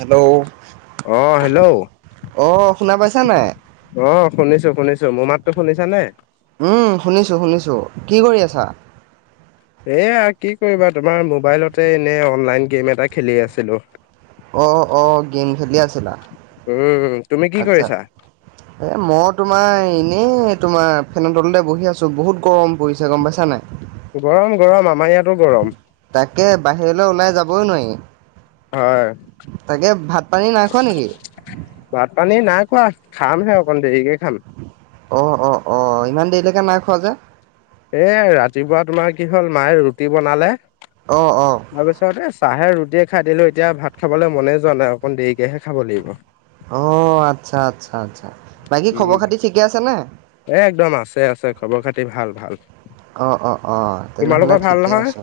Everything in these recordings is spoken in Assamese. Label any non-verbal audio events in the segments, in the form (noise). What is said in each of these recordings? হেল্ল' অূহ হেল্ল' অ' শুনা পাইছা নাই? অহ শুনিছো শুনিছো মোৰ মাতো শুনিছা নে উম শুনিছোঁ শুনিছো কি কৰি আছা এয়া কি কৰিবা তোমাৰ মোবাইলতে এনে অনলাইন গেম এটা খেলি আছিলো অ অ গেম খেলি আছে উম তুমি কি আচ্ছা কৰিছা? এ মই তোমাৰ নাই এনেই তোমাৰ ফেনৰ তলতে বহি আছো বহুত গৰম পৰিছে গম পাইছা নাই গৰম গৰম আমাৰ ইয়াতো গৰম তাকে বাহিৰলৈ ওলাই যাবই নোৱাৰি হয় তাকে ভাত পানী নাই খোৱা নেকি? ভাত পানী নাক কোৱা খাম সে অকণ দেৰিকে খাম অ অ অ ইমান দেৰিলৈকে নাই খোৱা যে এ ৰাতিপুৱা তোমাৰ কি হল মায়ে ৰুটি বনালে অ' অ' তাৰপিছতে চাহে ৰুটিয়ে খাই দিলো এতিয়া ভাত খাবলৈ মনে যোৱা নাই অকণ দেৰিকেহে খাব লাগিব অ আচ্ছা আচ্ছা আচ্ছা বাকী খবৰ উম, খাতি ঠিকে আছে ন এ একদম আছে আছে খবৰ খাতি ভাল ভাল অ অ অ তেনেহলে তোমালোকৰ ভাল ঠিকে নহয়? আছ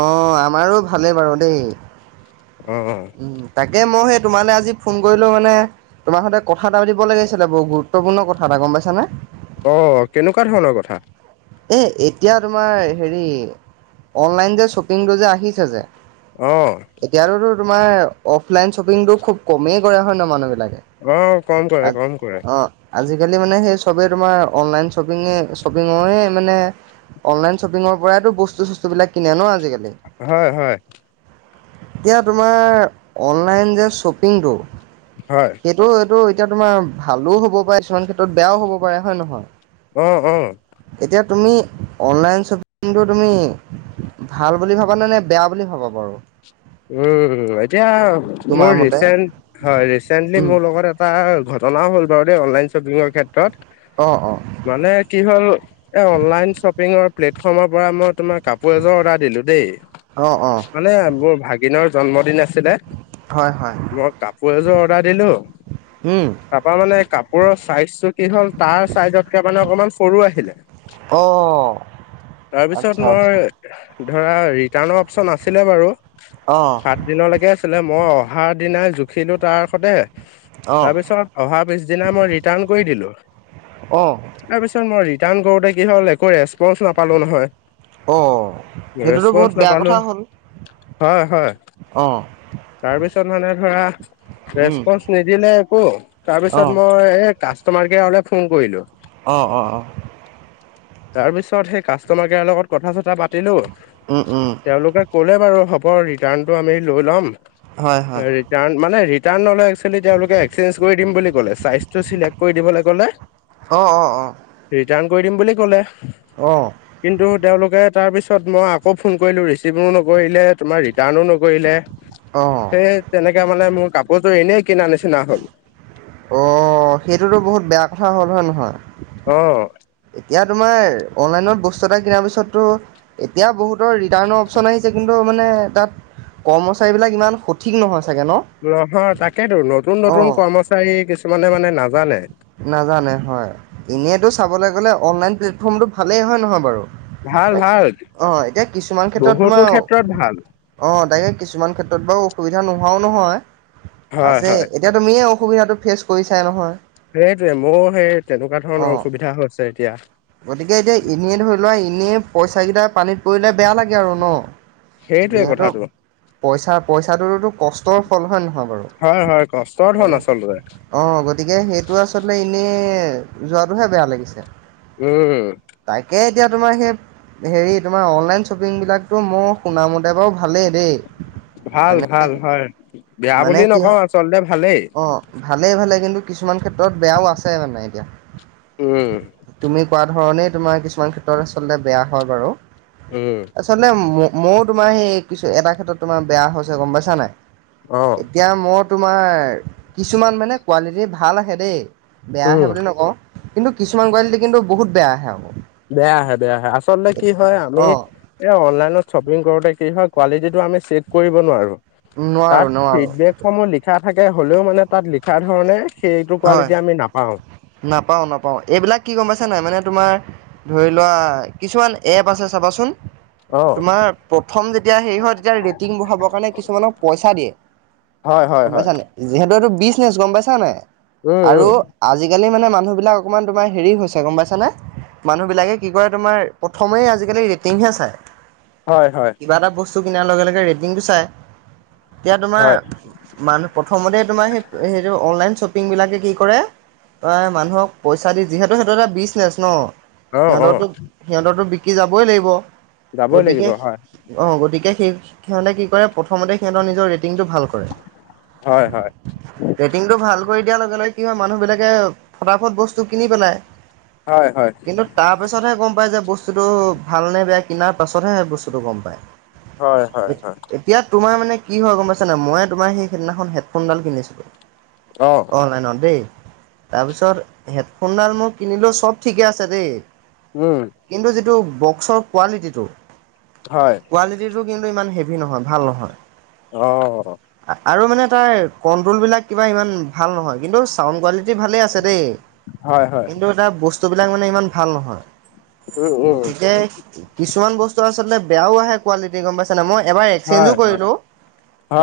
অ আমাৰো ভালেই বাৰু দেই অ এ মই সেই তোমালে আজি ফোন কৰিলো মানে তোমাৰ সৈতে কথা এটা দিব লাগিছিলে বহু গুৰুত্বপূৰ্ণ কথা এটা গম পাইছা নে অ কেনেকুৱা ধৰণৰ কথা এই এতিয়া তোমাৰ হেৰি অনলাইন যে শ্বপিংটো যে আহিছে যে। অহ ', এতিয়াতোতো তোমাৰ অফলাইন শ্বপিং তটো খুব কমেই কৰা হয় ন মানুহ বিলাক। অ', কম কৰে, কম কৰে, অ, আজিকালি মানে সেই চবে তোমাৰ অনলাইন শ্বপিঙে - শ্বপিঙয়ে মানে অনলাইন শ্বপিঙৰ পৰাইো বস্তু চস্তু বিলাক কিনে ন আজিকালি। হয় - হয়। এতিয়া তোমাৰ অনলাইন যে শ্বপিংটো হয়, সেইটো এইটো। এতিয়া তোমাৰ ভালো হ'ব পাৰে কিছুমান ক্ষেত্ৰত বেয়াও হ'ব পাৰে হয় নে নহয়। উম - উম। এতিয়া তুমি অনলাইন শ্বপিংটো তুমি ভাল বুলি ভাবা নে- নে বেয়া বুলি ভাবা বাৰু। উম, এতিয়া মোৰ তোমাৰ মতে ৰিচেন্ট হয় ৰিচেন্টলি উম মোৰ লগত এটা ঘটনাও হ'ল বাৰু দেই অনলাইন শ্বপিঙৰ ক্ষেত্ৰত। অঁ অঁ মানে কি হ'ল এ অনলাইন শ্বপিঙৰ প্লেটফৰ্মৰ পৰা মই তোমাক কাপোৰ এযোৰ অৰ্ডাৰ দিলো দেই অঁ অঁ মানে মোৰ ভাগিনৰ জন্মদিন আছে। হয় হয় মই কাপোৰ এযোৰ অৰ্ডাৰ দিলো। উম তাৰাপা মানে কাপোৰৰ চাইজটো কি হ'ল তাৰ চাইজতকে মানে অকমান সৰু আহিলে। অ - অ - অ। তাৰপিছত মই ধৰা ৰিটাৰ্ণৰ অপচন আছিলে বাৰু। অঁ সাত দিনলৈকে আছিলে মই অহাৰ দিনাই জুখিলো তাৰ সতে অঁ তাৰপিছত অহা পিছদিনা মই ৰিটাৰ্ণ কৰি দিলো। অঁ তাৰ পিছত মই ৰিটাৰ্ণ কৰোতে কি হ'ল একো ৰেচপন নাপালো নহয়। অ, সেইটোতো ৰেচপন্ঞ্চ বহুত বেয়া নাপালো কথা হ'ল হয় হয় অ, তাৰপিছত মানে ধৰা উম ৰেচপনচ নিদিলে একো অঁ তাৰপিছত মই কাষ্টমাৰ কেয়াৰলে ফোন কৰিলো। অ - অ - অ। তাৰ পিছত সেই কাষ্টমাৰ কেয়াৰ লগত কথা চথা পাতিলো। উম পাতিলো উম তেওলোকে ক'লে বাৰু হ'ব ৰিটাৰ্ণটো আমি লৈ ল'ম। হয় হয় ৰিটাৰ্ণ মানে ৰিটাৰ্ণ ললে। একচোৱেলী তেওলোকে এক্সচেঞ্জ কৰি দিম বুলি ক'লে চাইজটো চিলেক্ট কৰি দিবলে ক'লে। অ - অ। ৰিটাৰ্ণ কৰি দিম বুলি ক'লে কিন্তু তেওলোকে তাৰপিছত তাৰপিছত মই আকৌ ফোন কৰিলো ৰিচিভো নকৰিলে তোমাৰ ৰিটাৰ্ণো নকৰিলে। অঁ সেই তেনেকে মানে মোৰ কাপোৰজোৰ এনেই কিনা নিচিনা হ'ল। অ, সেইটোতো বহুত বেয়া কথা হ'ল হয় নহয়। অ', এতিয়া তোমাৰ অনলাইনত বস্তু এটা কিনাৰ পিছততো এতিয়া বহুত ৰিটাৰ্ণ অপচন আহিছে কিন্তু মানে তাত কৰ্মচাৰী বিলাক ইমান সঠিক নহয়। চাগে ন? নহয় তাকেতো নতুন - নতুন অ', কৰ্মচাৰী কিছুমানে মানে নাজানে। নাজানে হয় ইনটো চাবলৈ গলে অনলাইন প্লেটফৰ্মতটো ভালেই হয় নহয় বাৰু। ভাল ভাল অ, এতিয়া কিছুমান ক্ষেত্ৰত বহুতো তোমাৰ ক্ষেত্ৰত ভাল অ, তাকে কিছুমান ক্ষেত্ৰত বাৰু অসুবিধা নহয়। নোহোৱাও নহয় হয় আছে হয়। এতিয়া তুমিয়ে অসুবিধাটো ফেচ কৰিছাই নহয়। সেইটোৱে মোৰ সেই তেনেকুৱা ধৰণৰ অ'। অসুবিধা হৈছে এতিয়া। গতিকে এতিয়া কৰিলে বেয়া লাগে আৰু ন। সেইটোৱে যিহেতু কথাটো। পইচা পইচাটোততো কষ্টৰ ফল হয় নহয় বাৰু। হয় হয় কষ্টৰ ধন তাকে আচলতে অ, গতিকে সেইটো আচলতে ইনে যোৱাটোহে বেয়া লাগিছে। উম, তাকে এতিয়া তোমাৰ সেই হেৰি তোমাৰ অনলাইন শ্বপিং বিলাকতো মোৰ শুনা মতে এতিয়া বাৰু ভালেই দেই, ভাল ভাল মানে হয়। বেয়া মানে বুলি কি নকওঁ হয় আচলতে ভালেই অ ভালেই ভালে কিন্তু কিছুমান ক্ষেত্ৰত বেয়াও আছে মানে এতিয়া। উম। তুমি কোৱা ধৰণেই তোমাৰ কিছুমান ক্ষেত্ৰত আচলতে বেয়া হয় বাৰু উম আচলতে। ময়ো তোমাৰ সেই কিছু এটা ক্ষেত্ৰত তোমাৰ বেয়া হৈছে গম পাইছা নাই অ' এতিয়া মোৰ তোমাৰ কিছুমান মানে কোৱালিটি ভাল আহে দেই বেয়া উম। আহে বুলি নকওঁ। কিন্তু কিছুমান কোৱালিটি কিন্তু বহুত বেয়া আহে আকৌ। বেয়া আহে বেয়া আহে আচলতে কি হয় আমি অ' এই অনলাইনত শ্বপিং কৰোতে কি হয় কোৱালিটি আমি চেক কৰিব নোৱাৰো নোৱাৰো তাত নোৱাৰো ফিডবেক সমূহ লিখা থাকে হ'লেও মানে তাত লিখা ধৰণে সেইটো হয় কোৱালিটি আমি নাপাওঁ। নাপাওঁ নাপাওঁ, এইবিলাক কি গম পাইছা নাই মানে তোমাৰ ধৰি লোৱা কিছুমান এপ আছে চাবাচোন অ', তোমাৰ প্ৰথম যেতিয়া হেৰি হয় তেতিয়া ৰেটিং বোৰ হ'বৰ কাৰণে কিছুমানক পইচা দিয়ে হয় হয় গম হয়, পাইছা নাই যিহেতু এইটো বিজনেচ গম পাইছা নাই উম আৰু উম, আজিকালি আজিকালি মানে মানুহবিলাক অকণমান তোমাৰ হেৰি হৈছে গম পাইছানে মানুহ বিলাকে কি কৰে তোমাৰ প্ৰথমে আজিকালি ৰেটিংহে চাই। হয় হয়। কিবা এটা বস্তু কিনাৰ লগে লগে ৰেটিংটো চাই এতিয়া তোমাৰ হয়, মানুহ প্ৰথমতে তোমাৰ সেই অনলাইন শ্বপ -পিংবিলাকে কি কৰে মানুহক পইচা দি যিহেতু সেইটো এটা বিজনেচ ন'। অ', সিহঁতৰতো অ'। সিহঁতৰতো বিকি যাবই লাগিব যাবই গতিকে লাগিব হয়, অ', গতিকে সেই সিহঁতে কি কৰে প্ৰথম সিহঁতৰ নিজৰ ৰেটিংটো ভাল কৰে, হয় হয়, ৰেটিংটো ভাল (unintelligible) লগে লগে কি হয় মানুহ বিলাকে ফটাফট বস্তু কিনি পেলাই। হয় হয়, কিন্তু তাৰ পিছতহে গম পাই যে বস্তু বস্তুটো ভাল নে বেয়া কিনাৰ পাছতহে বস্তুটো গম পায়। হয় এ হয় হয়, এতিয়া তোমাৰ মানে কি হয় গম পাইছ নে মই তোমাৰ সেই সেইদিনাখন হেডফোনডাল কিনিছিলো অ', অনলাইনত দেই তাৰপিছত হেডফোনডাল মই কিনিলোঁ চব ঠিকে আছে দেই উম। কিন্তু যিটো বক্সৰ কোৱালিটিটো হয়। কোৱালিটিটো কিন্তু ইমান হেভি নহয় ভাল নহয়। অ'। আৰু মানে তাৰ কণ্ট্ৰলবিলাক কিবা ইমান ভাল নহয় কিন্তু চাউণ্ড কোৱালিটি ভালেই আছে দেই হয় হয়, কিন্তু এটা বস্তুবিলাক মানে ইমান ভাল নহয়। উম উম, গতিকে কিছুমান বস্তু আচলতে বেয়াও আহে কোৱালিটি গম পাইছ নে মই এবাৰ এক্সেঞ্জো হয় হয়। কৰিলো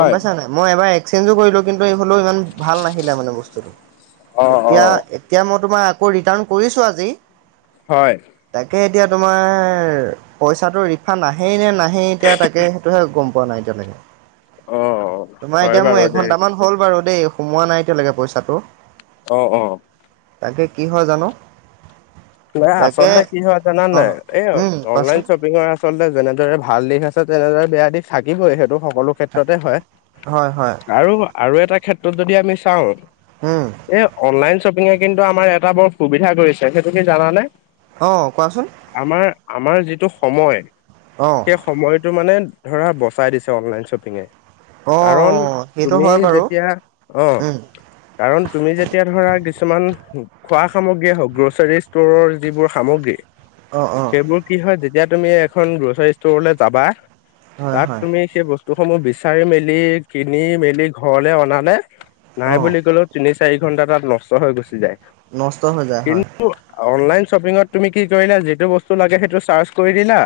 গম পাইছা নাই মই এবাৰ এক্সচেঞ্জো কৰিলো কিন্তু হ'লেও ইমান ভাল নাহিলে মানে বস্তুটো অ', এতিয়া অ', এতিয়া তোমাৰ আকৌ ৰিটাৰ্ণ কৰিছো আজি। হয় তাকে এতিয়া তোমাৰ পইচাটো ৰিফাণ্ড আহেই নে নাহেই এতিয়া তাকে সেইটোহে গম পোৱা নাই এতিয়ালৈকে অ', তোমাৰ হয় এতিয়া মোৰ বাৰু দেই, এঘন্টামান হ'ল বাৰু দেই সোমোৱা নাই। এতিয়ালৈকে পইচাটো। অ', অ'। তাকে কি হয় জানো। নাই তাকে আচলতে কি হয় জান অঁ নাই এই উম অনলাইন কোৱাচোন শ্বপিংৰ আ আচলতে যেনেদৰে ভাল দিশ আছে তেনেদৰে বেয়া দিশ থাকিবই সেইটো। সকলো ক্ষেত্ৰতে হয় হয় হয় আৰু আৰু এটা ক্ষেত্ৰত যদি আমি চাওঁ উম এ অনলাইন শ্বপিঙে কিন্তু আমাৰ এটা বৰ সুবিধা কৰিছে। সেইটো কি জানানে? অ। কোৱাচোন আমাৰ আমাৰ যিটো সময়, অঁ সেই সময়টো মানে ধৰা বচাই দিছে অনলাইন শ্বপিঙে। কাৰণ অঁ সেইটো তুমি হয় বাৰু যেতিয়া অ উম কাৰণ তুমি যেতিয়া ধৰা কিছুমান খোৱা সামগ্ৰী হওক, গ্ৰ'চাৰী ষ্টৰৰ যিবোৰ সামগ্ৰী অঁ অঁ সেইবোৰ কি হয়। যেতিয়া তুমি এখন গ্ৰ'চাৰী ষ্টৰলৈ যাবা হয় তাক হয় তুমি সেই বস্তুসমূহ বিচাৰি মেলি, কিনি মেলি ঘৰলে অনালে নাই অঁ বুলি কলেও তিনি-চাৰি ঘন্টা তাত নষ্ট হৈ গুচি যায়। নষ্ট হৈ যায়। কিন হয়। অনলাইন শ্বপিঙত তুমি কি কৰিলা, যিটো বস্তু লাগে সেইটো চাৰ্চ কৰি দিলা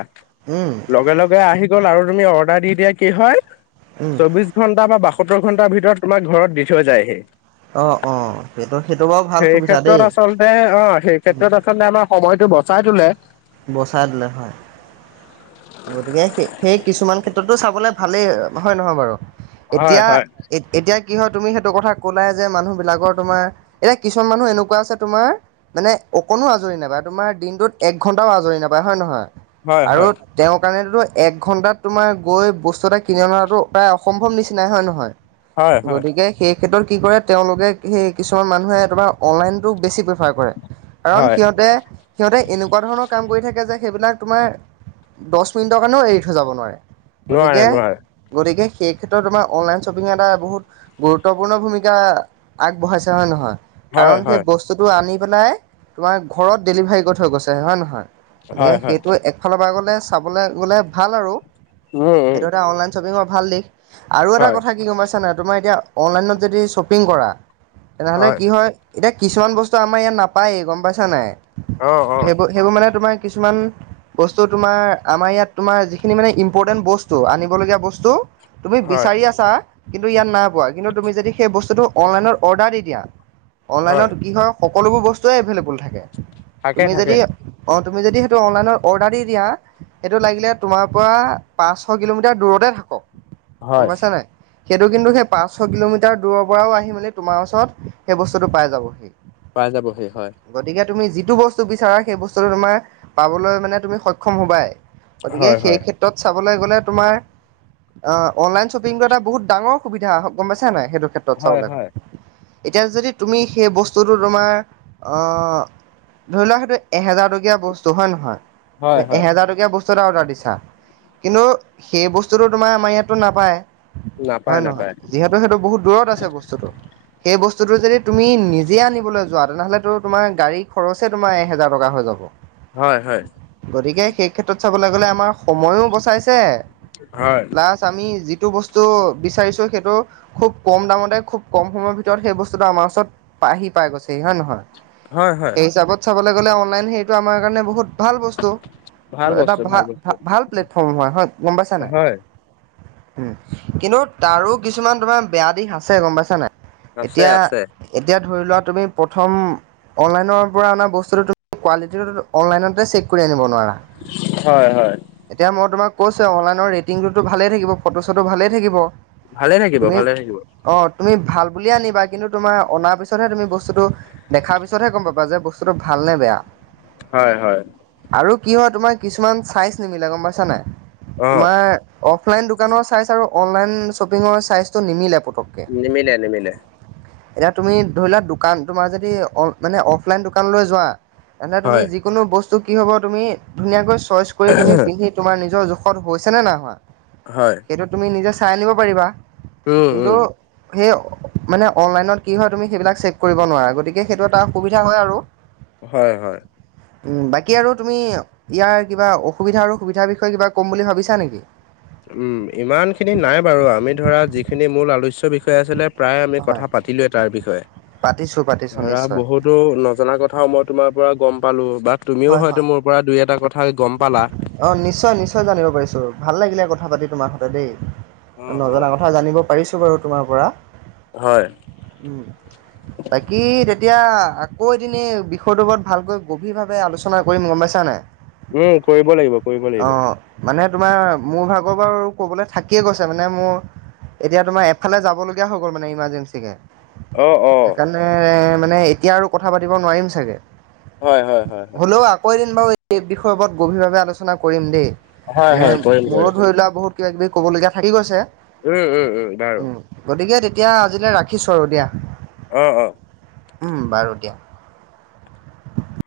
উম লগে লগে আহি গ'ল আৰু তুমি অৰ্ডাৰ দি দিয়া কি হয় উম চৌবিশ ঘণ্টা বা বাসত্তৰ ঘণ্টাৰ ভিতৰত তোমাক ঘৰত দি থৈ যায়হি। অ অ সেইটো সেইটো বাৰু ভাল সেই সুবিধা ক্ষেত্ৰত দেই। আচলতে অ সেই ক্ষেত্ৰত আচলতে আমাৰ সময়তটো বচাই তোলে। বচাই দিলে হয়। গতিকে সেই কিছুমান ক্ষেত্ৰতো চাবলৈ ভালেই। হয় নহয় বাৰু? হয় এতিয়া, হয় এতিয়া কি হয় তুমি সেইটো কথা ক'লাই যে মানুহবিলাকৰ তোমাৰ, এতিয়া কিছুমান মানুহ এনেকুৱা আছে তোমাৰ মানে অকণো আজৰি নাপায়। তোমাৰ দিনটোত এক ঘণ্টাও আজৰি নাপায়। হয় নহয়? হয়। হয়। কাৰণতো এক ঘণ্টাত তোমাৰ গৈ বস্তু এটা কিনি অনাটো প্ৰায় অসম্ভৱ নিচিনাই। হয় নহয়? হয় হয় গতিকে সেই ক্ষেত্ৰত কি কৰে, তেওঁলোকে সেই কিছুমান মানুহে তোমাৰ অনলাইনতো বেছি সহায় কৰে। কাৰণ হয় সিহঁতে সিহঁতে এনেকুৱা ধৰণৰ কাম কৰি থাকে যে সেইবিলাক তোমাৰ দহ মিনিটৰ কাৰণেও এৰি থৈ যাব নোৱাৰে। গতিকে, নোৱাৰে নোৱাৰে গতিকে সেই ক্ষেত্ৰত আমাৰ অনলাইন শ্বপিং এটা বহুত গুৰুত্বপূৰ্ণ ভূমিকা আগবঢ়াইছে। হয় নহয়? হয় কাৰণ সেই হয় বস্তুটো আনি পেলাই, তোমাৰ ঘৰত ডেলিভাৰী কৰি থৈ গৈছে। হয় নহয়? গতিকে হয় হয় সেইটো একফালৰ পৰা গলে চাবলৈ গ'লে ভাল আৰু উম উম সেইটো এটা অনলাইন শ্বপিঙৰ ভাল দিশ আৰু এটা হয় কথা কি গম পাইছা নে তোমাৰ এতিয়া অনলাইনত যদি শ্বপিং কৰা, তেনেহ'লে কি হয় (unintelligible) কিছুমান অ অ বস্তু তোমাৰ আমাৰ ইয়াত তোমাৰ যিখিনি মানে ইম্পৰ্টেণ্ট বস্তু, আনিবলগীয়া বস্তু তুমি হয় বিচাৰি আছা কিন্তু ইয়াত নাই পোৱা। কিন্তু তুমি যদি সেই বস্তুটো অনলাইনত অৰ্ডাৰ দি দিয়া, হয় অনলাইনত কি হয়ওক সকলোবোৰ বস্তুৱে এভেইলেবল থাকে। থাকে তুমি থাকে যদি তুমি যদি সেইটো অনলাইনত অৰ্ডাৰ দি দিয়া সেইটো লাগিলে তোমাৰ পৰা পাঁচশ কিলোমিটাৰ দূৰতে থাকক গম। হয়। পাইছ নে? সেইটো কিন্তু সেই পাঁচশ কিলোমিটাৰ দূৰৰ পৰাও আহি মেলি তোমাৰ ওচৰত সেই বস্তুটো পাই যাবহি। পাই যাবহি হয়। গতিকে তুমি যিটো বস্তু বিচাৰা সেই বস্তুতটো তোমাৰ পাবলৈ মানে তুমি সক্ষম হোবাই। গতিকে হয় সেই হয় ক্ষেত্ৰত চ লৈ গলে তোমাৰ অ অনলাইন শ্বপিংটো এটা বহুত ডাঙৰ সুবিধা। গম পাইছা নে নাই? সেইটো ক্ষেত্ৰত হয় চাবলৈ হ'লে। হয় এতিয়া যদি তুমি সেই বস্তুটো তোমাৰ ধৰি লোৱাক সেইটো এহেজাৰ টকীয়া বস্তু হয় নহয়, হয় হয় এহেজাৰ টক বস্তু এটা অৰ্ডাৰ দিছা। কিন্তু সেই বস্তুটো তোমাৰ আমাৰ ইয়াততো নাপায়, হয় নাপায় নহয়? নাপায় যিহেতু সেইটো বহুত দূৰত আছে বস্তুটো। সেই বস্তুটো যদি তুমি নিজে আনিবলৈ যোৱা তেনেহ'লে তো তোমাৰ গাড়ী খৰচে তোমাৰ এহেজাৰ টকা হৈ যাব। হয় হয় গতিকে সেই ক্ষেত্ৰত চাবলৈ গ'লে আমাৰ সময়ও বচাইছে হয় লাষ্ট আমি যি যিটো বস্তু বিচাৰিছো সেইটো খুব কম দামতে খুব কম সময়ৰ ভিতৰত সেই বস্তুটো আমাৰ ওচৰত আহি পাই গৈছে হয় নে নহয় হয় হয় এই হিচাপত চাবলৈ গ'লে অনলাইন হেইটো আমাৰ কাৰণে বহুত ভাল বস্তু ভাল এটা বস্তু ভ ভাল বস্তু ভাল প্লেটফৰ্ম হয় হয় গম পাইছা নাই হয় উ কিন্তু তাৰো কিছুমান তোমাৰ বেয়া দিশ আছে গম পাইছা নাই। আছে এতিয়া আছে এতিয়া ধৰি লোৱা তুমি প্ৰথম অনলাইনৰ পৰা অনা বস্তুটো কোৱালিটি অনলাইনতে চেক কৰি আনিব নোৱাৰা। হয় হয় এতিয়া মই তোমাক কৈছে অনলাইনৰ ৰেটিংটোতো ভালেই থাকিব ফটো চটো ভালেই থাকিব ভালে থাকিব তুমি ভালে থাকিব। অ' তুমি ভাল বুলি আনিবা কিন্তু তুমাৰ অনাৰ পিছতহে তুমি বস্তুটো দেখাৰ পিছতহে গম পাবা যে বস্তুতটো ভাল ভালে নে বেয়া। হয় হয়। আৰু কি হয় তোমাৰ কিছুমান চাইজ নিমিলে গম পাইছানাই। অ তোমাৰ অফলাইন দোকানৰ চাইজ আৰু অনলাইন শ্বপিঙৰ চাইজটো নিমিলে পতককে। নিমিলে নিমিলে। এতিয়া তুমি ধৰি লোৱা দোকান তোমাৰ যদি মানে অফলাইন দোকানলৈ যোৱা? এনে তুমি হয় যিকোনো বস্তু কি হব, তুমি ধুনীয়াকৈ চইচ কৰি তুমি পিন্ধি তোমাৰ নিজৰ জ ষধ হৈছেনে নাই হোৱা হয় সেইটো তুমি নিজে চাই আনিব পাৰিবা। উম উম। সেও মানে অনলাইনত কি হয় সেইবিলাক চেক কৰিব নোৱাৰা গতিকে সেইটো এটাসুবিধা হয় আৰু। হয় হয়। বাকী আৰু তুমি ইয়াৰ কিবা অসুবিধা আৰু সুবিধাৰ বিষয়ে কিবা ক'ম বুলি ভাবিছা নেকি? উম ইমান খিনি নাই বাৰু আমি ধৰা যিখিনি মূল আলোচ্য বি বিষয়ে আছিলে প্ৰায় আমি হয়। কথা পাতিলোৱে তাৰ বিষয়ে। পাতিছোঁ পাতিছোঁ দৰা নিশ্চয়। বহুতো নজনা কথাও মই তোমাৰ পৰা গম পালো বা তুমিও হয় হয়তো হয় মোৰ পৰা দুই এটা কথা গম পালা। অ নিশ্চয় নিশ্চয় জানিব পাৰিছো ভাল লাগিলে কথা পাতি তোমাৰ হতে দেই। নজনা কথা জানিব পাৰিছো বাৰু তোমাৰ পৰা। হয়। উ বাকী তেতিয়া আকৌ এদিনে বিষয়টোৰ ওপৰত ভালকৈ গভীৰ ভাৱে আলোচনা কৰিম গম পাইছানে। উম কৰিব লাগিব। কৰিব অ লাগিব। মানে তোমাৰ মোৰ ভাগৰ বাৰু ক'বলৈ থাকিয়ে গৈছে মানে মোৰ এতিয়া তোমাৰ এফালে যাব লগগীয়া হৈ গল, মানে ইমাৰৰ্জেঞ্চি কে। অ', অ', সেইকাৰণে মানে এতিয়া আৰু কথা পাতিব নোৱাৰিম চাগে। হয় হয় হয় হয়। হ'লেও আকৌ বাৰু এদিন এই বিষয়ৰ ওপৰত গভীৰভাৱে আলোচনা কৰিম দেই হয়, মানে হয়, কৰিম মোৰো কৰিম। ধৰি লোৱা বহুত কিবা কিবি কবলগীয়া থাকি গৈছে। উম উম উম বাৰু। এতিয়া আজিলৈ ৰাখিছোঁ আৰু দিয়া। আহ অ। উম বাৰু দিয়া।